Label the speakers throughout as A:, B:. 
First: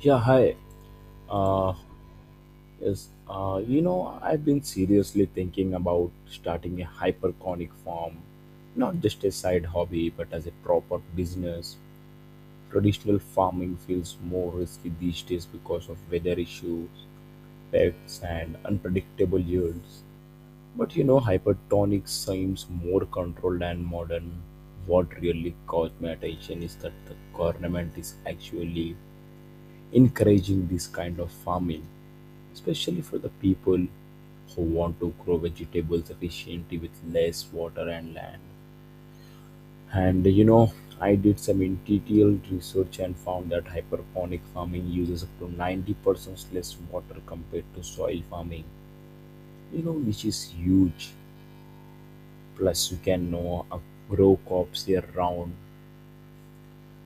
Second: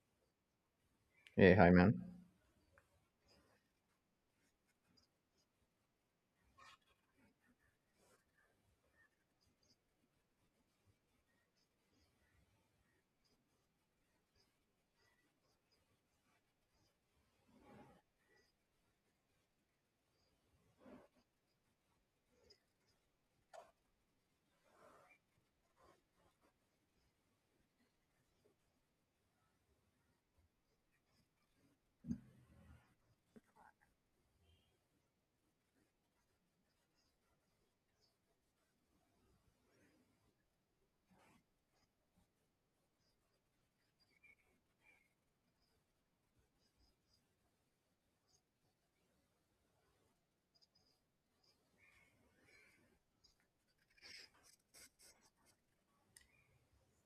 A: Yeah, hi.
B: Hey, hi,
A: Uh,
B: man.
A: yes, I've been seriously thinking about starting a hyperconic farm, not just a side hobby, but as a proper business. Traditional farming feels more risky these days because of weather issues, pests, and unpredictable yields. But hypertonic seems more controlled and modern. What really caught my attention is that the government is actually encouraging this kind of farming, especially for the people who want to grow vegetables efficiently with less water and land. And I did some interior research and found that hydroponic farming uses up to 90% less water compared to soil farming, which is huge. Plus, you can know, grow crops year round.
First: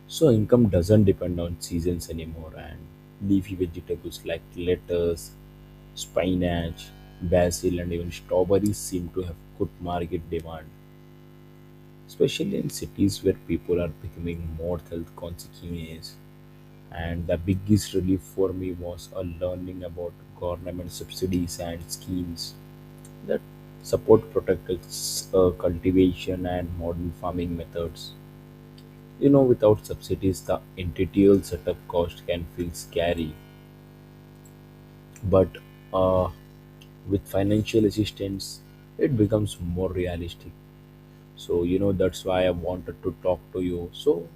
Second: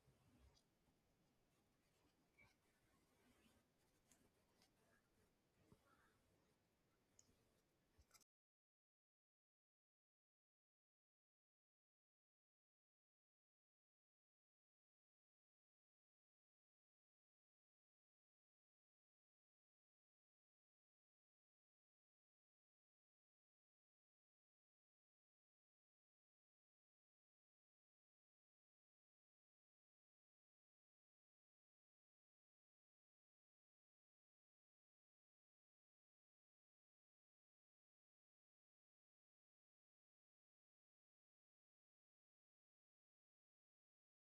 A: So income doesn't depend on seasons anymore, and leafy vegetables like lettuce, spinach, basil, and even strawberries seem to have good market demand, especially in cities where people are becoming more health conscious. And the biggest relief for me was a learning about government subsidies and schemes that support protected cultivation and modern farming methods. Without subsidies, the entity setup cost can feel scary, but uh, with financial assistance, it becomes more realistic. So, that's why I wanted to talk to you. So,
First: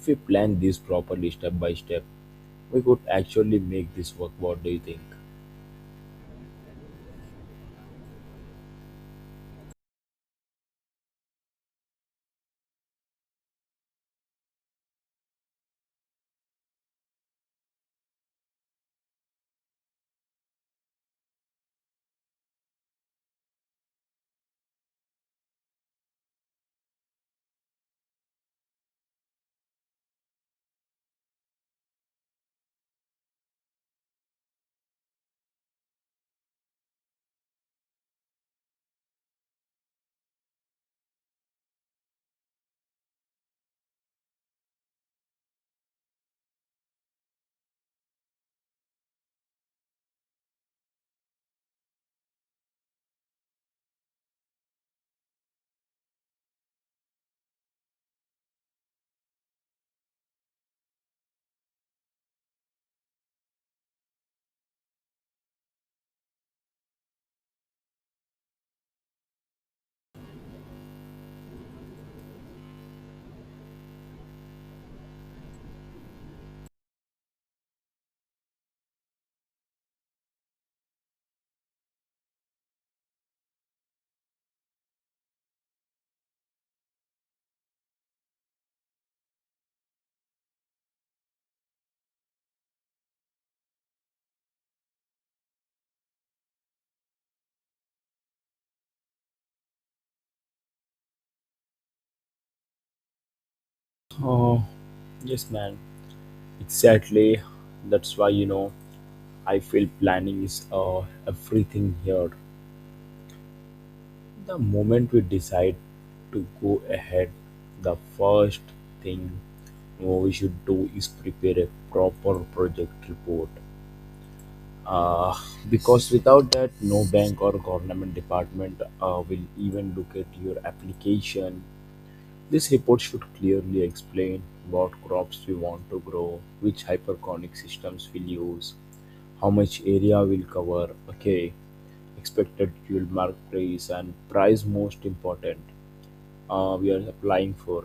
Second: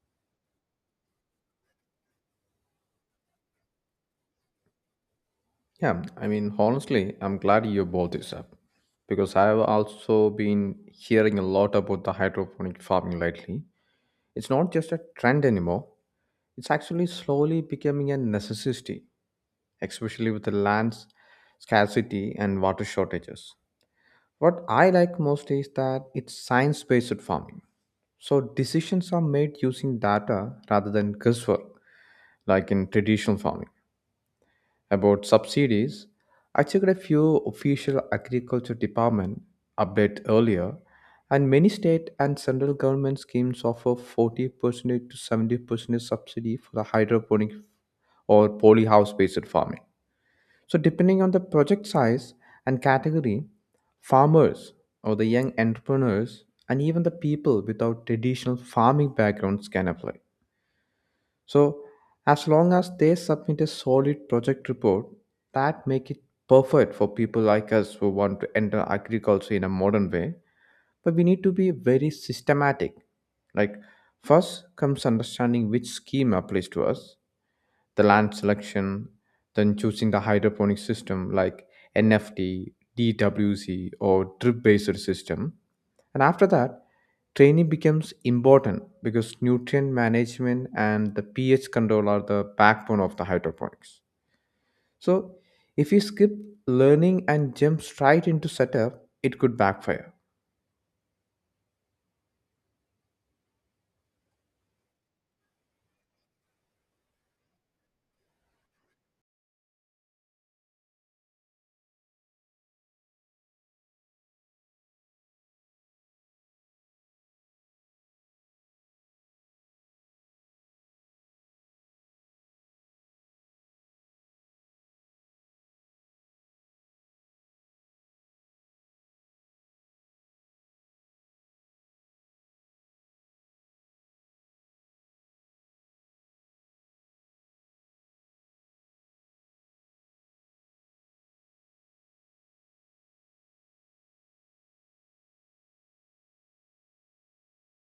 A: if we plan this properly step by step, we could actually make this work. What do you think?
B: Yeah, I mean, honestly, I'm glad you brought this up because I have also been hearing a lot about the hydroponic farming lately. It's not just a trend anymore, it's actually slowly becoming a necessity, especially with the land scarcity and water shortages. What I like most is that it's science based farming. So decisions are made using data rather than guesswork, like in traditional farming. About subsidies, I checked a few official agriculture department update earlier, and many state and central government schemes offer 40% to 70% subsidy for the hydroponic or polyhouse based farming. So, depending on the project size and category, farmers or the young entrepreneurs and even the people without traditional farming backgrounds can apply. So as long as they submit a solid project report, that make it perfect for people like us who want to enter agriculture in a modern way. But we need to be very systematic. Like first comes understanding which scheme applies to us, the land selection, then choosing the hydroponic system like NFT, DWC, or drip based system. And after that, training becomes important because nutrient management and the pH control are the backbone of the hydroponics. So, if you skip learning and jump straight into setup, it could backfire.
A: Oh, yes, man. Exactly. That's why, I feel planning is everything here. The moment we decide to go ahead, the first thing we should do is prepare a proper project report. Uh, because without that, no bank or government department will even look at your application. This report should clearly explain what crops we want to grow, which hyperconic systems we'll use, how much area we'll cover, okay, expected yield market price, and price most important we are applying for.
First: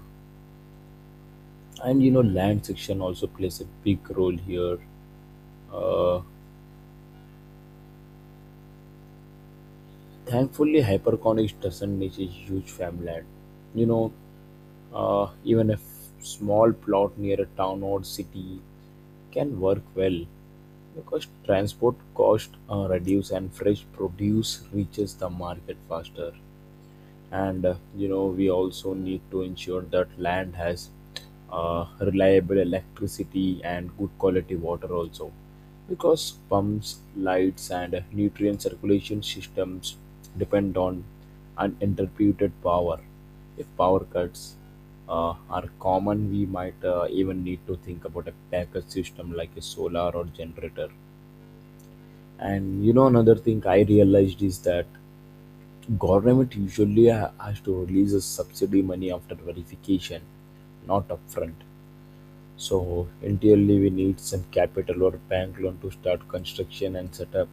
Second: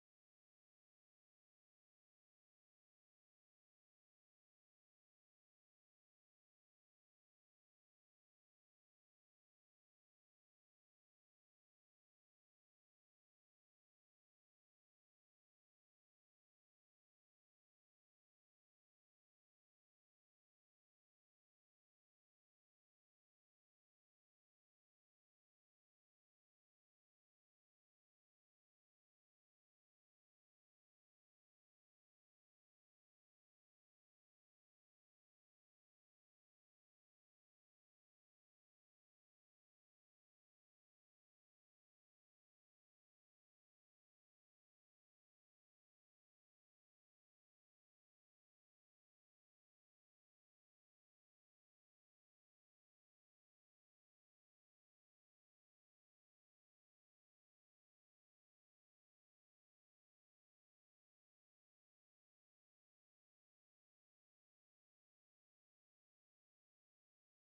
A: And land section also plays a big role here. uh, Thankfully, hyperconics doesn't need a huge farmland. you know Even a small plot near a town or city can work well because transport cost reduce and fresh produce reaches the market faster. And we also need to ensure that land has reliable electricity and good quality water also, because pumps, lights, and nutrient circulation systems depend on uninterrupted power. If power cuts are common, we might even need to think about a backup system like a solar or generator. And another thing I realized is that government usually has to release a subsidy money after verification, not upfront. So entirely we need some capital or bank loan to start construction and set up.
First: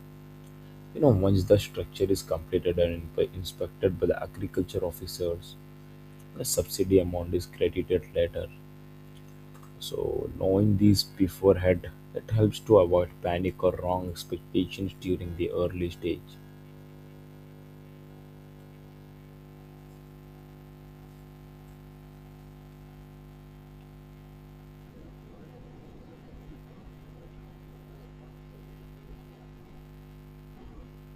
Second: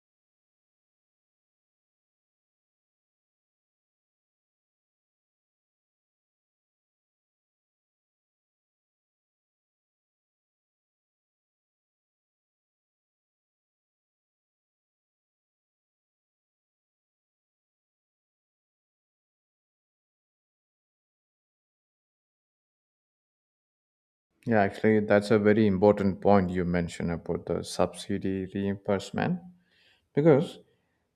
A: Once the structure is completed and inspected by the agriculture officers, the subsidy amount is credited later. So knowing these beforehand, that helps to avoid panic or wrong expectations during the early stage.
B: Yeah, actually, that's a very important point you mentioned about the subsidy reimbursement, because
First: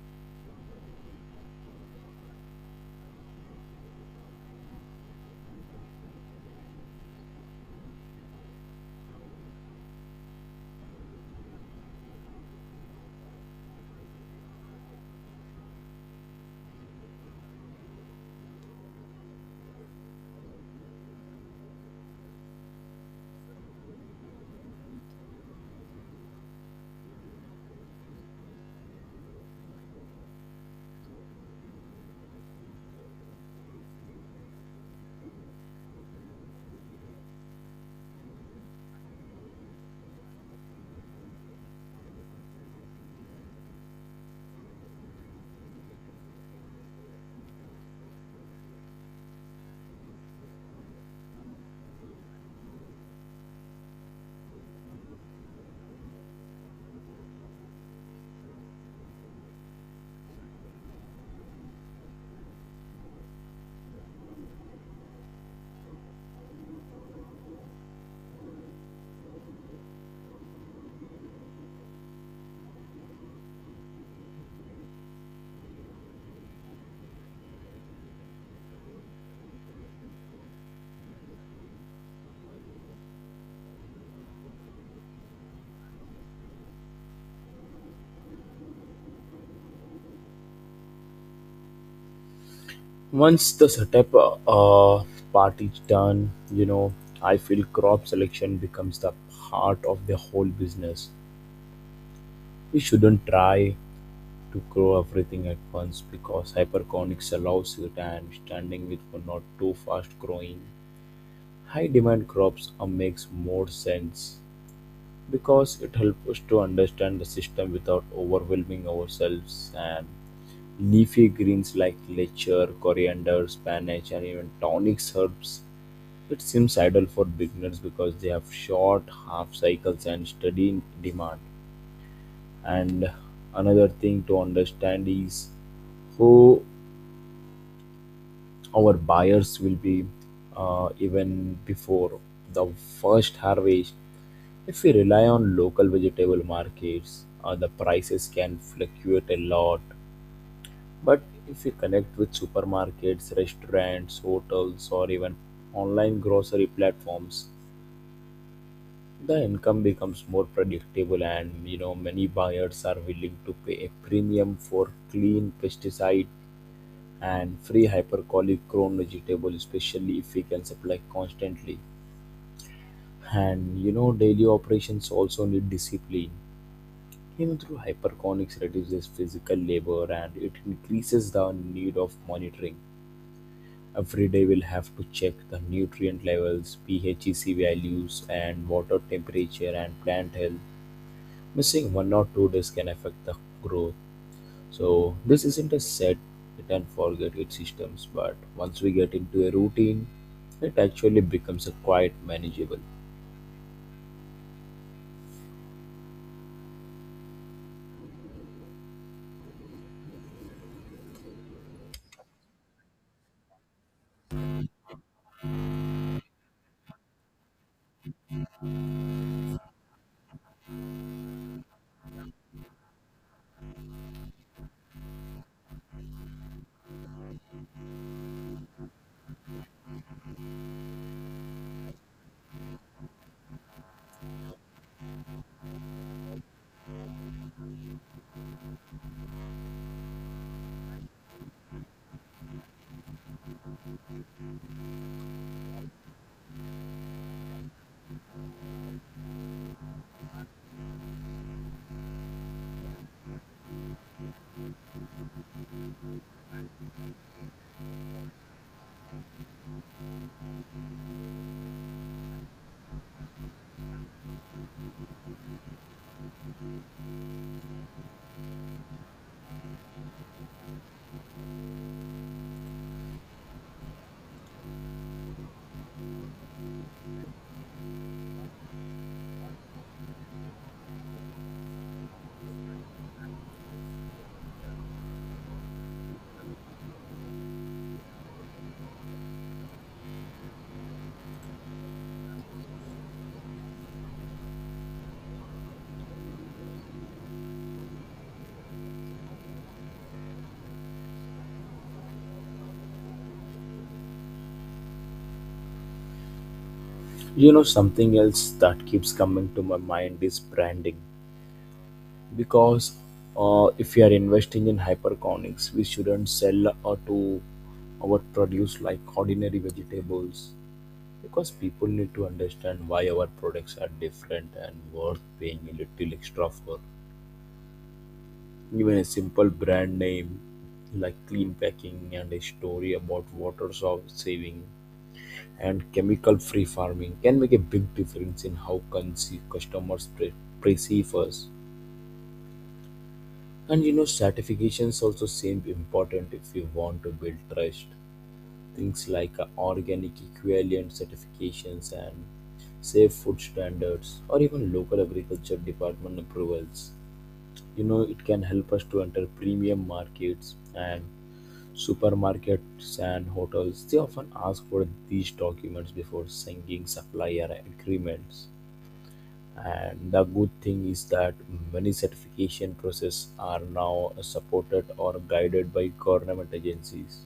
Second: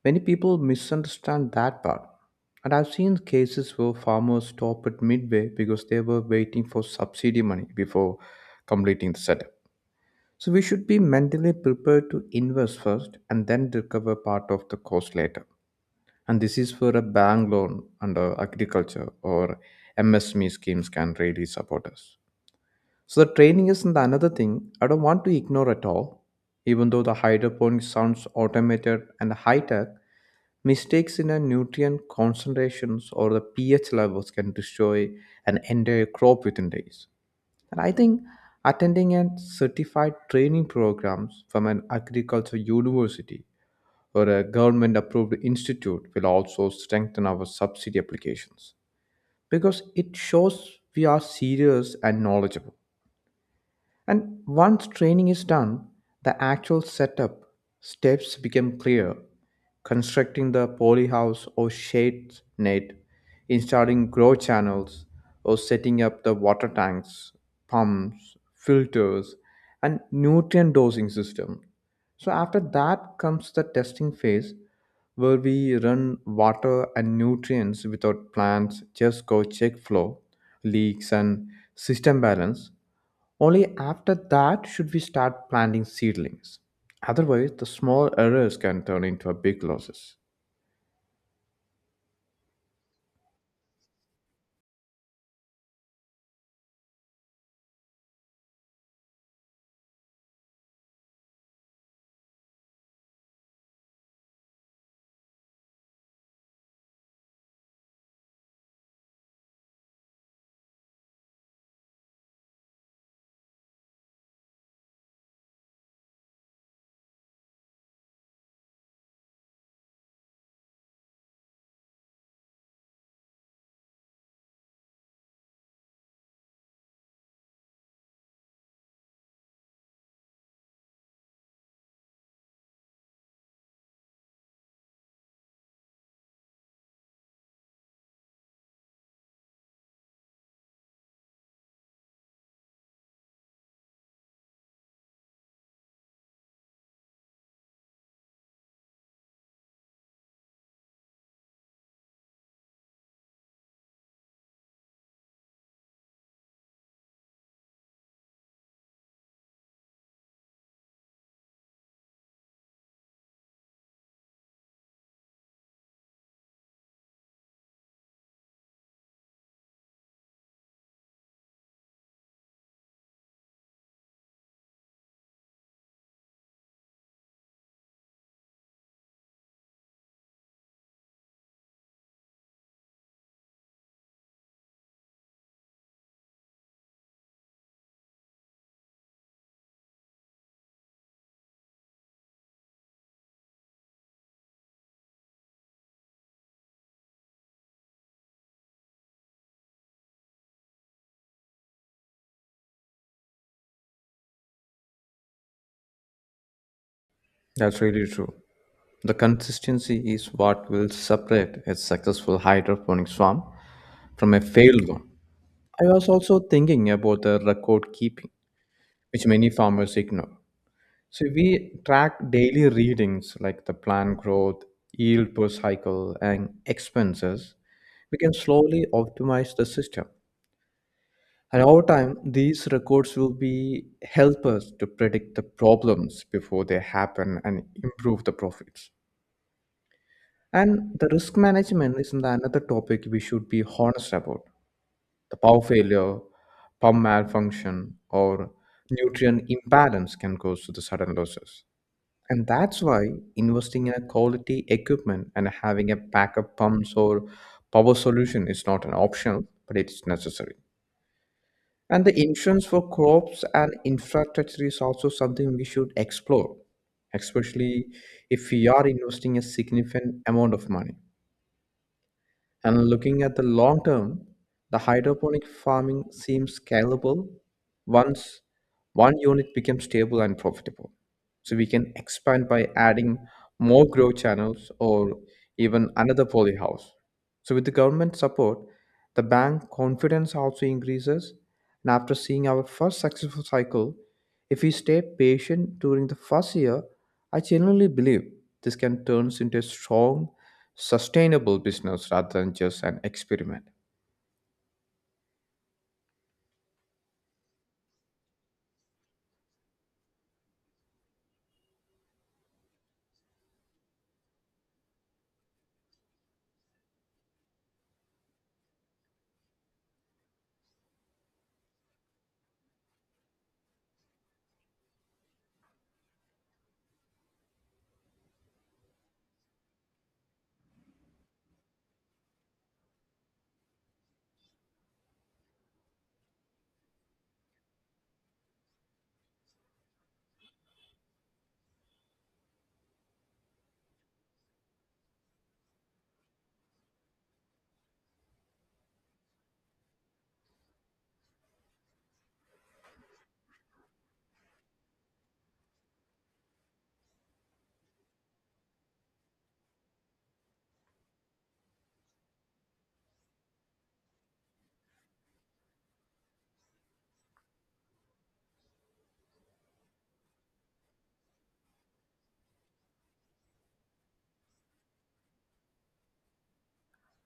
B: many people misunderstand that part. And I've seen cases where farmers stopped at midway because they were waiting for subsidy money before completing the setup. So we should be mentally prepared to invest first and then recover part of the cost later. And this is where a bank loan under agriculture or MSME schemes can really support us. So the training is the another thing I don't want to ignore at all. Even though the hydroponics sounds automated and high tech, mistakes in a nutrient concentrations or the pH levels can destroy an entire crop within days. And I think attending a certified training programs from an agriculture university or a government approved institute will also strengthen our subsidy applications because it shows we are serious and knowledgeable. And once training is done, the actual setup steps become clear. Constructing the polyhouse or shade net, installing grow channels, or setting up the water tanks, pumps, filters, and nutrient dosing system. So after that comes the testing phase where we run water and nutrients without plants, just go check flow, leaks and system balance only after that should we start planting seedlings. Otherwise, the small errors can turn into a big losses.
A: Once the setup part is done, I feel crop selection becomes the heart of the whole business. We shouldn't try to grow everything at once because hyperconics allows it and standing with for not too fast growing. High demand crops makes more sense because it helps us to understand the system without overwhelming ourselves, and leafy greens like lecher, coriander, spinach, and even tonic herbs. It seems ideal for beginners because they have short half cycles and steady demand. And another thing to understand is who our buyers will be, even before the first harvest. If we rely on local vegetable markets, the prices can fluctuate a lot. But if we connect with supermarkets, restaurants, hotels, or even online grocery platforms, the income becomes more predictable, and many buyers are willing to pay a premium for clean pesticide and free hypercolic grown vegetable, especially if we can supply constantly. And daily operations also need discipline. Through hyperconics reduces physical labor and it increases the need of monitoring. Every day we'll have to check the nutrient levels, phec values, and water temperature, and plant health. Missing 1 or 2 days can affect the growth. So this isn't a set it and forget it systems, but once we get into a routine, it actually becomes a quite manageable.
B: That's really true. The consistency is what will separate a successful hydroponics farm from a failed one. I was also thinking about the record keeping, which many farmers ignore. So we track daily readings like the plant growth, yield per cycle, and expenses. We can slowly optimize the system. And over time, these records will be help us to predict the problems before they happen and improve the profits. And the risk management is the another topic we should be honest about. The power failure, pump malfunction, or nutrient imbalance can cause the sudden losses. And that's why investing in a quality equipment and having a backup pumps or power solution is not an option, but it's necessary. And the insurance for crops and infrastructure is also something we should explore, especially if we are investing a significant amount of money. And looking at the long term, the hydroponic farming seems scalable once one unit becomes stable and profitable. So we can expand by adding more grow channels or even another polyhouse. So with the government support, the bank confidence also increases. And after seeing our first successful cycle, if we stay patient during the first year, I genuinely believe this can turn into a strong sustainable business rather than just an experiment.
A: You know something else that keeps coming to my mind is branding, because if we are investing in hyperconics, we shouldn't sell or to our produce like ordinary vegetables, because people need to understand why our products are different and worth paying a little extra for. Even a simple brand name like clean packing and a story about water saving and chemical free farming can make a big difference in how customers perceive us. And certifications also seem important if you want to build trust. Things like organic equivalent certifications and safe food standards, or even local agriculture department approvals. It can help us to enter premium markets, and supermarkets and hotels they often ask for these documents before signing supplier agreements. And the good thing is that many certification processes are now supported or guided by government agencies.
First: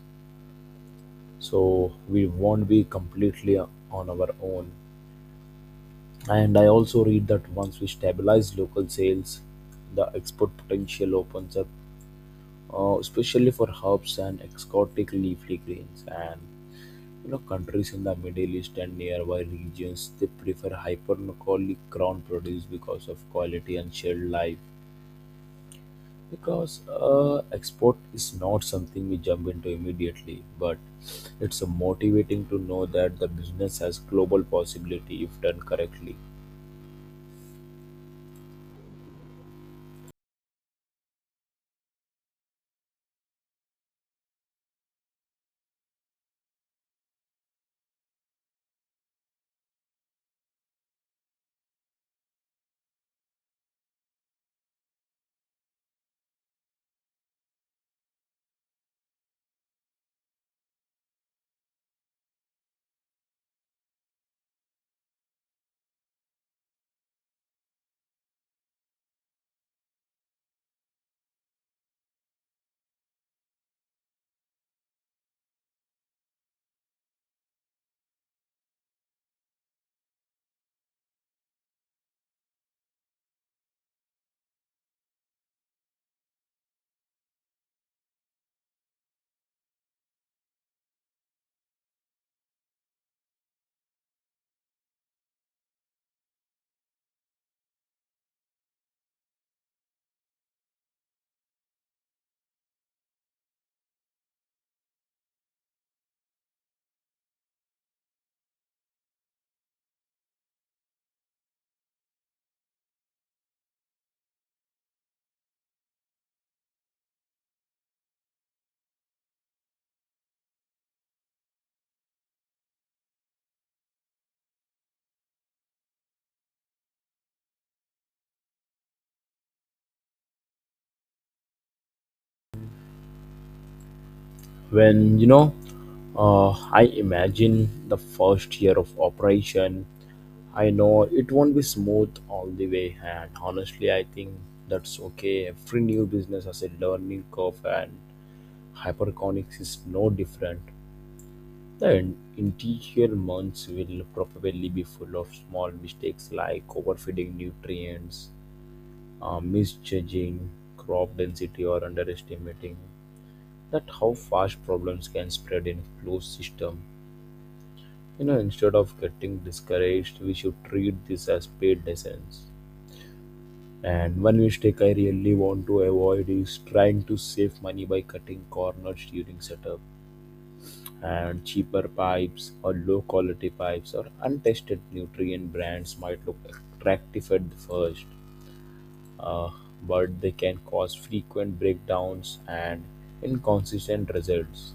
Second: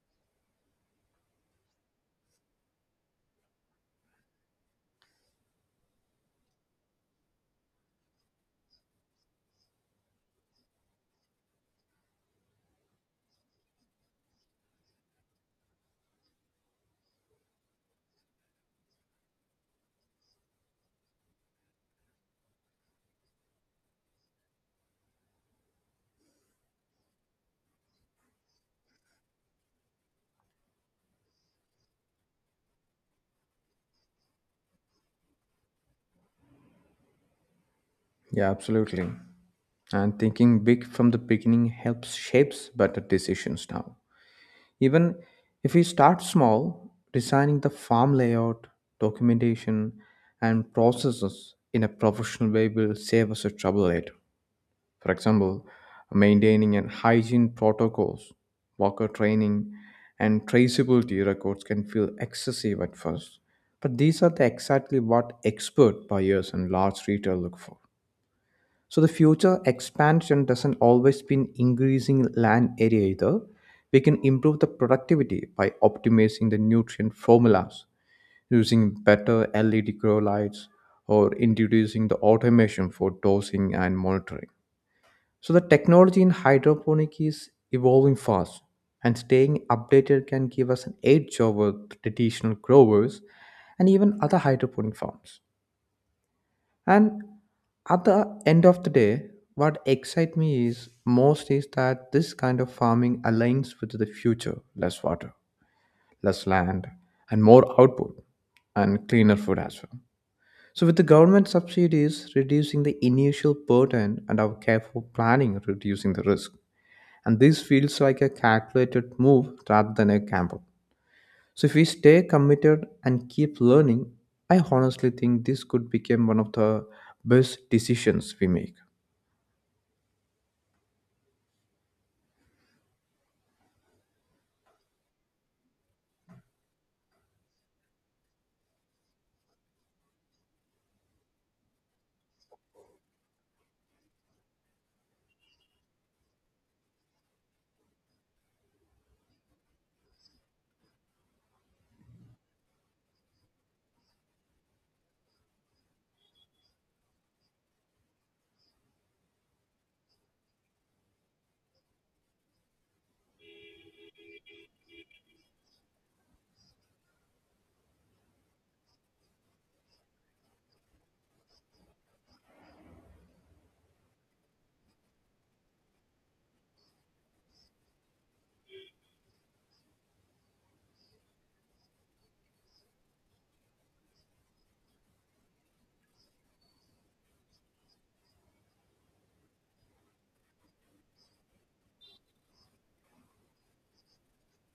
A: So we won't be completely on our own. And I also read that once we stabilize local sales, the export potential opens up, especially for herbs and exotic leafy greens. And countries in the Middle East and nearby regions they prefer hyperlocally ground produce because of quality and shared life. Because export is not something we jump into immediately, but it's motivating to know that the business has global possibility if done correctly.
B: Yeah, absolutely. And thinking big from the beginning helps shapes better decisions now. Even if we start small, designing the farm layout, documentation, and processes in a professional way will save us the trouble later. For example, maintaining an hygiene protocols, worker training, and traceability records can feel excessive at first. But these are the exactly what expert buyers and large retail look for. So the future expansion doesn't always mean increasing land area either. We can improve the productivity by optimizing the nutrient formulas, using better LED grow lights, or introducing the automation for dosing and monitoring. So the technology in hydroponic is evolving fast, and staying updated can give us an edge over traditional growers and even other hydroponic farms. And at the end of the day, what excites me is most is that this kind of farming aligns with the future: less water, less land, and more output, and cleaner food as well. So, with the government subsidies reducing the initial burden and our careful planning reducing the risk, and this feels like a calculated move rather than a gamble. So if we stay committed and keep learning, I honestly think this could become one of the best decisions we make.
A: When I imagine the first year of operation, I know it won't be smooth all the way, and honestly, I think that's okay. Every new business has a learning curve, and hyperconics is no different. The interior months will probably be full of small mistakes like overfeeding nutrients, misjudging crop density, or underestimating that how fast problems can spread in a closed system. Instead of getting discouraged, we should treat this as paid lessons. And one mistake I really want to avoid is trying to save money by cutting corners during setup, and cheaper pipes or low quality pipes or untested nutrient brands might look attractive at the first, uh, but they can cause frequent breakdowns and inconsistent results.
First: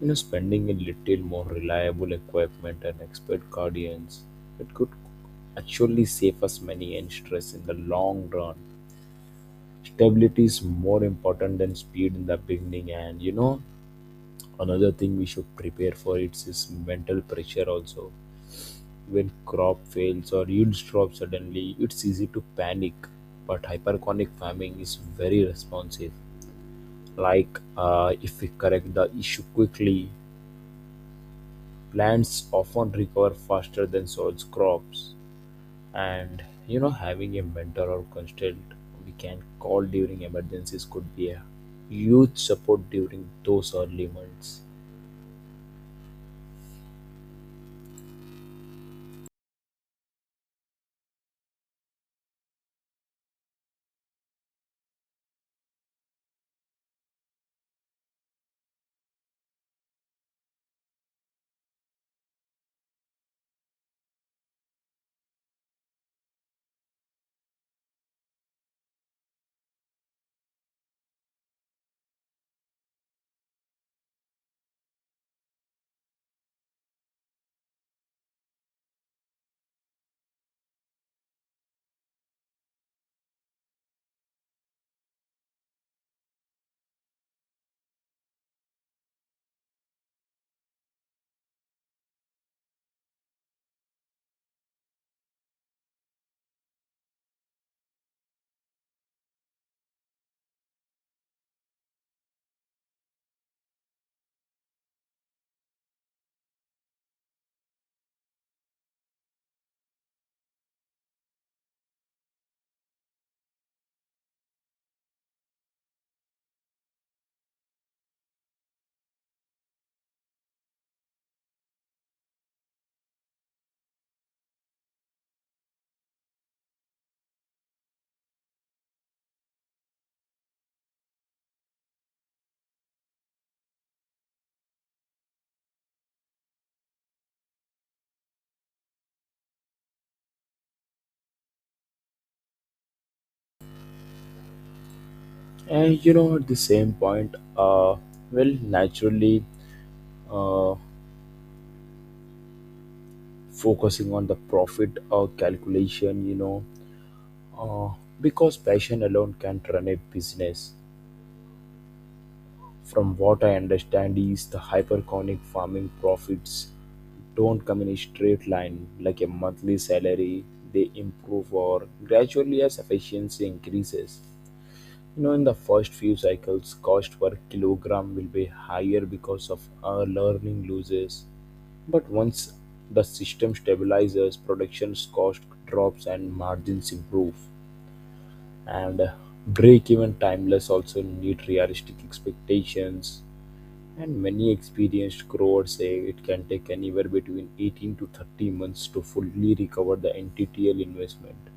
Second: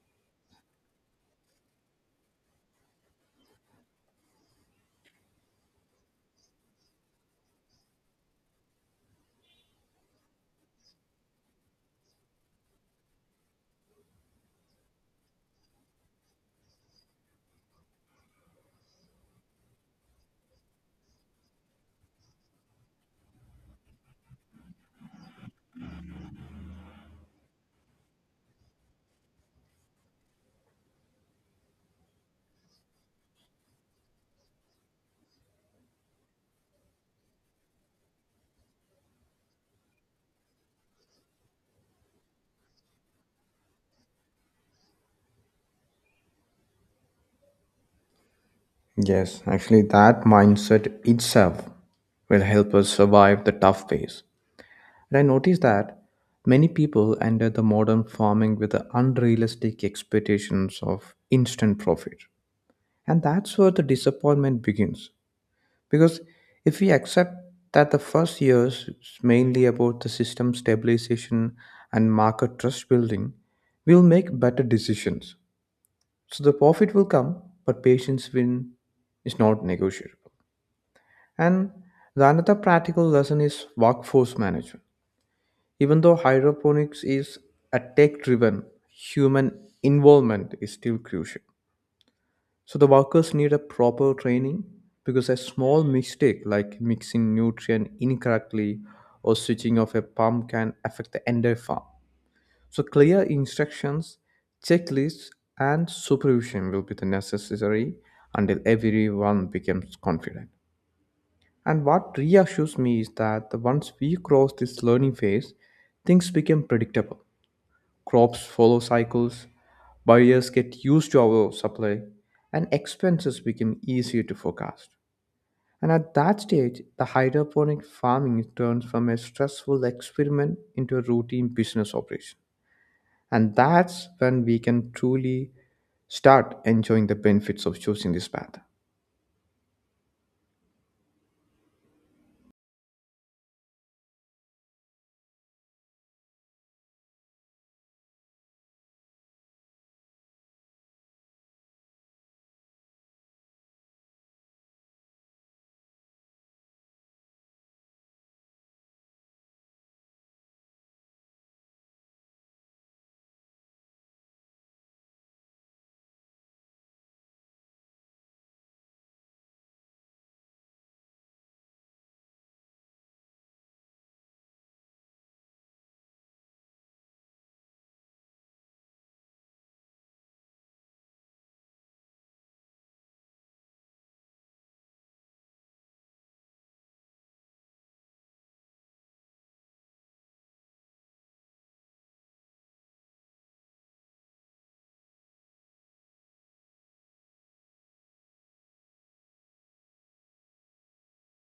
A: Spending a little more reliable equipment and expert guardians, it could actually save us money and stress in the long run. Stability is more important than speed in the beginning, and another thing we should prepare for it is mental pressure also. When crop fails or yields drop suddenly, it's easy to panic. But hyperconic farming is very responsive. Like if we correct the issue quickly, plants often recover faster than soils crops. And having a mentor or constant we can call during emergencies could be a huge support during those early months.
B: Yes, actually, that mindset itself will help us survive the tough phase. And I noticed that many people enter the modern farming with the unrealistic expectations of instant profit. And that's where the disappointment begins. Because if we accept that the first years is mainly about the system stabilization and market trust building, we'll make better decisions. So the profit will come, but patience win is not negotiable. And the another practical lesson is workforce management. Even though hydroponics is a tech driven, human involvement is still crucial. So the workers need a proper training because a small mistake like mixing nutrient incorrectly or switching off a pump can affect the entire farm. So clear instructions, checklists and supervision will be the necessary until everyone becomes confident. And what reassures me is that once we cross this learning phase, things become predictable crops follow cycles, buyers get used to our supply, and expenses become easier to forecast. And at that stage, the hydroponic farming turns from a stressful experiment into a routine business operation. And that's when we can truly start enjoying the benefits of choosing this path.
A: And at the same point, well, naturally, uh, focusing on the profit calculation, uh, because passion alone can't run a business. From what I understand is the hyperconic farming profits don't come in a straight line like a monthly salary. They improve or gradually as efficiency increases. In the first few cycles, cost per kilogram will be higher because of our learning losses. But once the system stabilizes, production's cost drops and margins improve. And break even timeless also need realistic expectations. And many experienced crowds say it can take anywhere between 18 to 30 months to fully recover the NTTL investment.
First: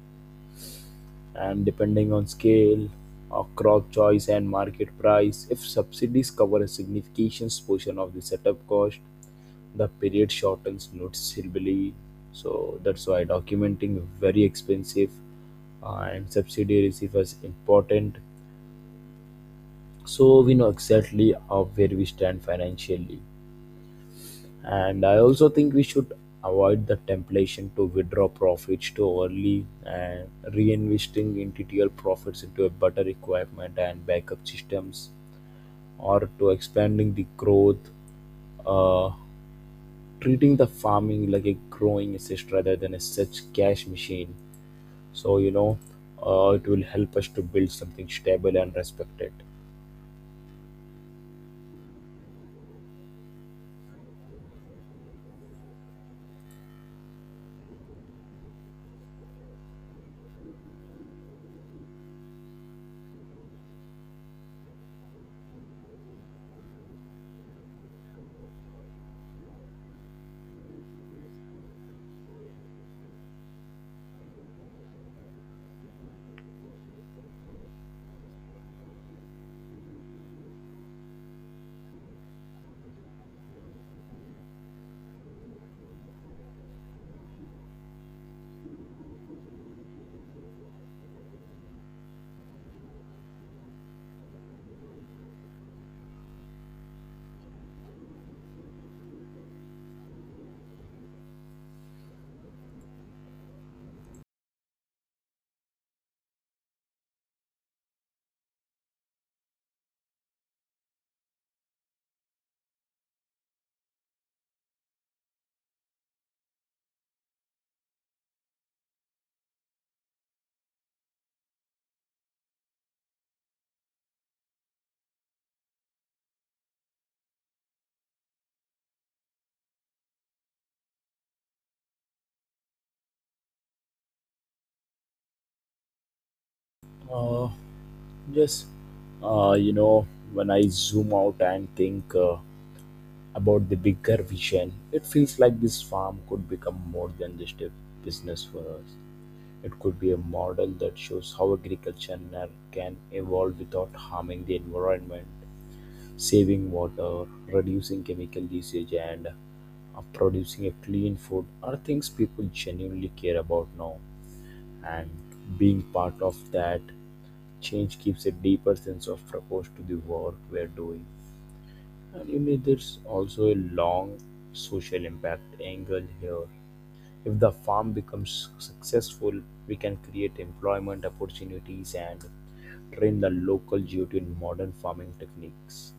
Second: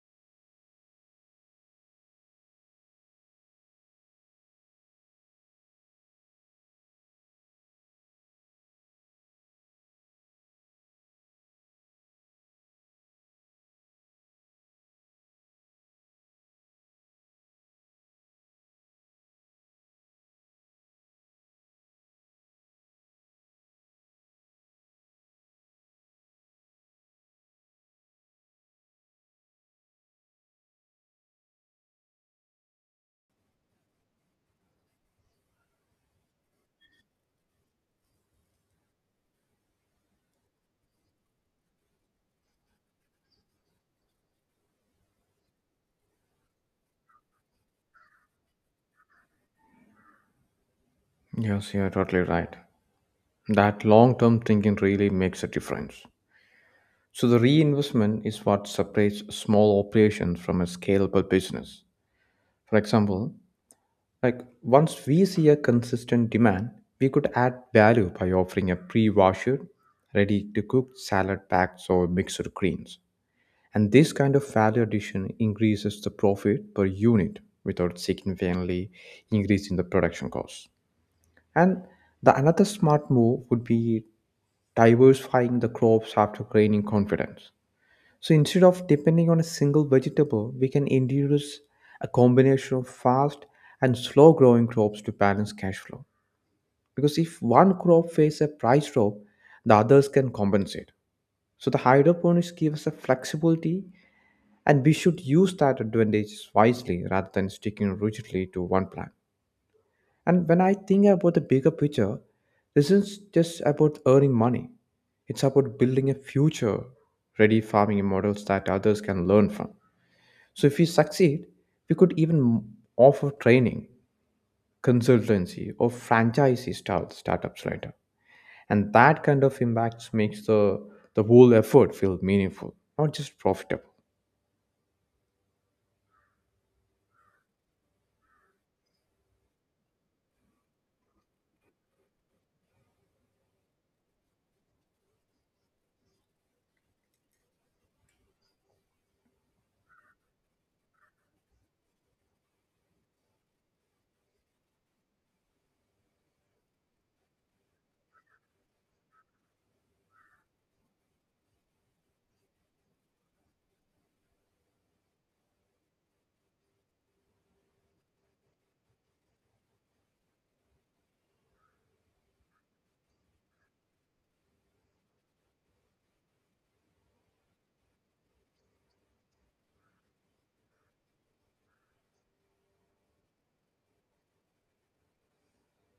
A: And depending on scale, crop choice, and market price, if subsidies cover a significant portion of the setup cost, the period shortens noticeably. So that's why documenting is very expensive and subsidy receive is important. So we know exactly where we stand financially. And I also think we should avoid the temptation to withdraw profits too early and reinvesting interior profits into a better equipment and backup systems, or to expanding the growth, uh, treating the farming like a growing assist rather than a such cash machine. So, it will help us to build something stable and respected.
B: Yes, you're totally right. That long term thinking really makes a difference. So, the reinvestment is what separates small operations from a scalable business. For example, like once we see a consistent demand, we could add value by offering a pre-washed, ready-to-cook salad packs or mixed greens. And this kind of value addition increases the profit per unit without significantly increasing the production costs. And the another smart move would be diversifying the crops after gaining confidence. So instead of depending on a single vegetable, we can introduce a combination of fast and slow growing crops to balance cash flow. Because if one crop faces a price drop, the others can compensate. So the hydroponics give us a flexibility and we should use that advantage wisely rather than sticking rigidly to one plan. And when I think about the bigger picture, this is just about earning money. It's about building a future ready farming models that others can learn from. So if we succeed, we could even offer training, consultancy, or startups later. And that kind of impact makes the whole effort feel meaningful, not just profitable.
A: Uh, yes, uh, you know, when I zoom out and think, about the bigger vision, it feels like this farm could become more than just a business for us. It could be a model that shows how agriculture can evolve without harming the environment, saving water, reducing chemical usage, and producing a clean food are things people genuinely care about now. And being part of that change gives a deeper sense of purpose to the work we're doing. And there's also a long social impact angle here. If the farm becomes successful, we can create employment opportunities and train the local youth in modern farming techniques.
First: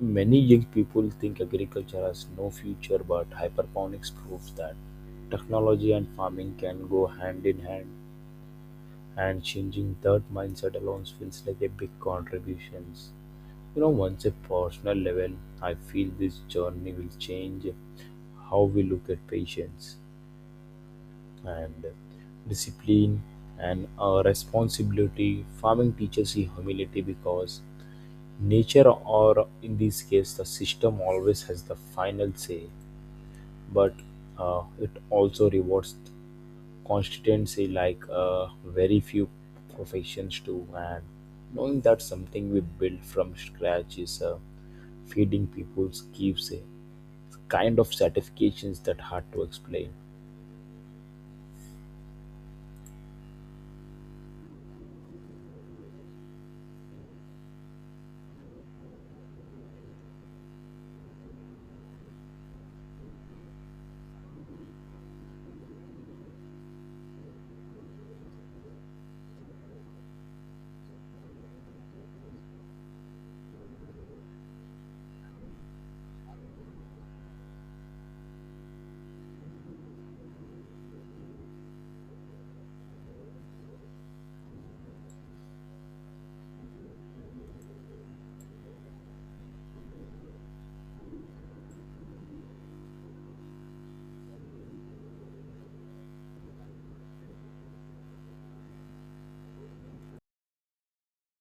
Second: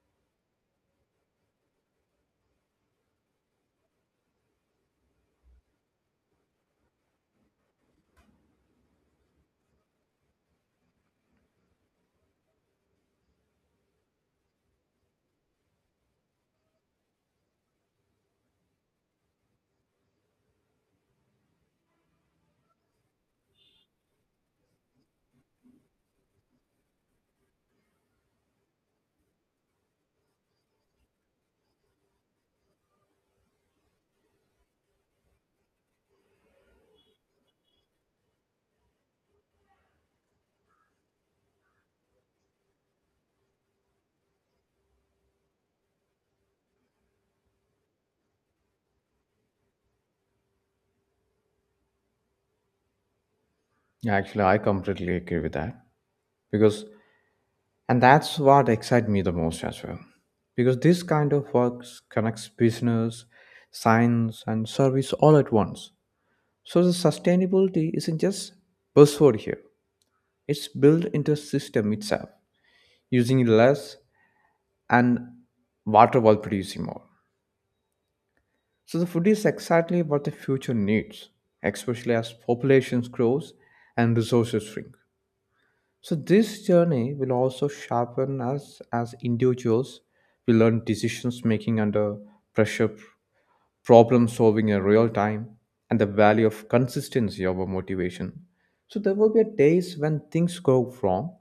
A: Many young people think agriculture has no future, but hyperponics proves that technology and farming can go hand in hand, and changing that mindset alone feels like a big contribution. Once a personal level, I feel this journey will change how we look at patience and discipline and responsibility. Farming teaches you humility because nature, or in this case, the system, always has the final say, but it also rewards consistency like very few professions do, and knowing that something we build from scratch is feeding people's keeps a kind of satisfactions that hard to explain.
B: Yeah, actually, I completely agree with that because, and that's what excites me the most as well. Because this kind of work connects business, science, and service all at once. So the sustainability isn't just buzzword here; it's built into the system itself, using less and water while producing more. So the food is exactly what the future needs, especially as populations grows and resources shrink. So this journey will also sharpen us as individuals. We learn decisions making under pressure problem solving in real time, and the value of consistency over motivation. So there will be days when things go wrong,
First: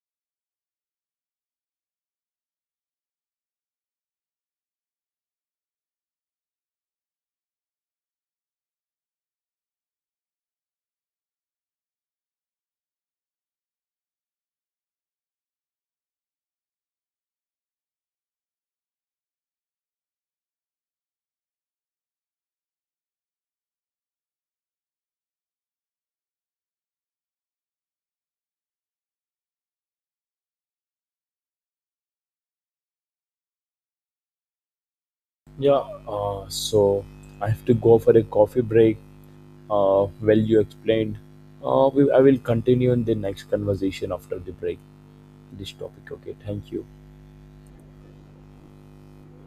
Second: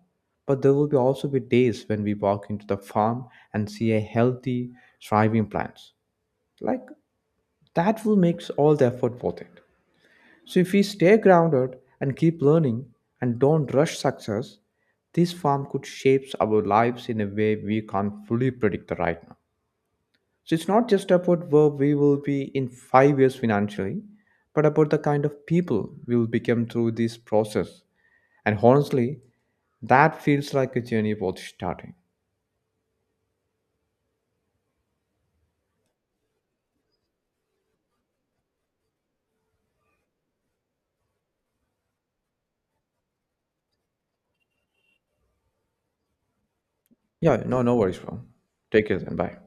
B: but there will be also be days when we walk into the farm and see a healthy, thriving plants. Like that will make all the effort worth it. So if we stay grounded and keep learning and don't rush success, this farm could shape our lives in a way we can't fully predict right now. So it's not just about where we will be in 5 years financially, but about the kind of people we will become through this process. And honestly, that feels like a journey worth starting.
A: Yeah, so I have to go for a coffee break. Well, you explained. I will continue in the next conversation after the break this topic. Okay, thank you.
B: Yeah, no, no worries, bro. Take care and bye.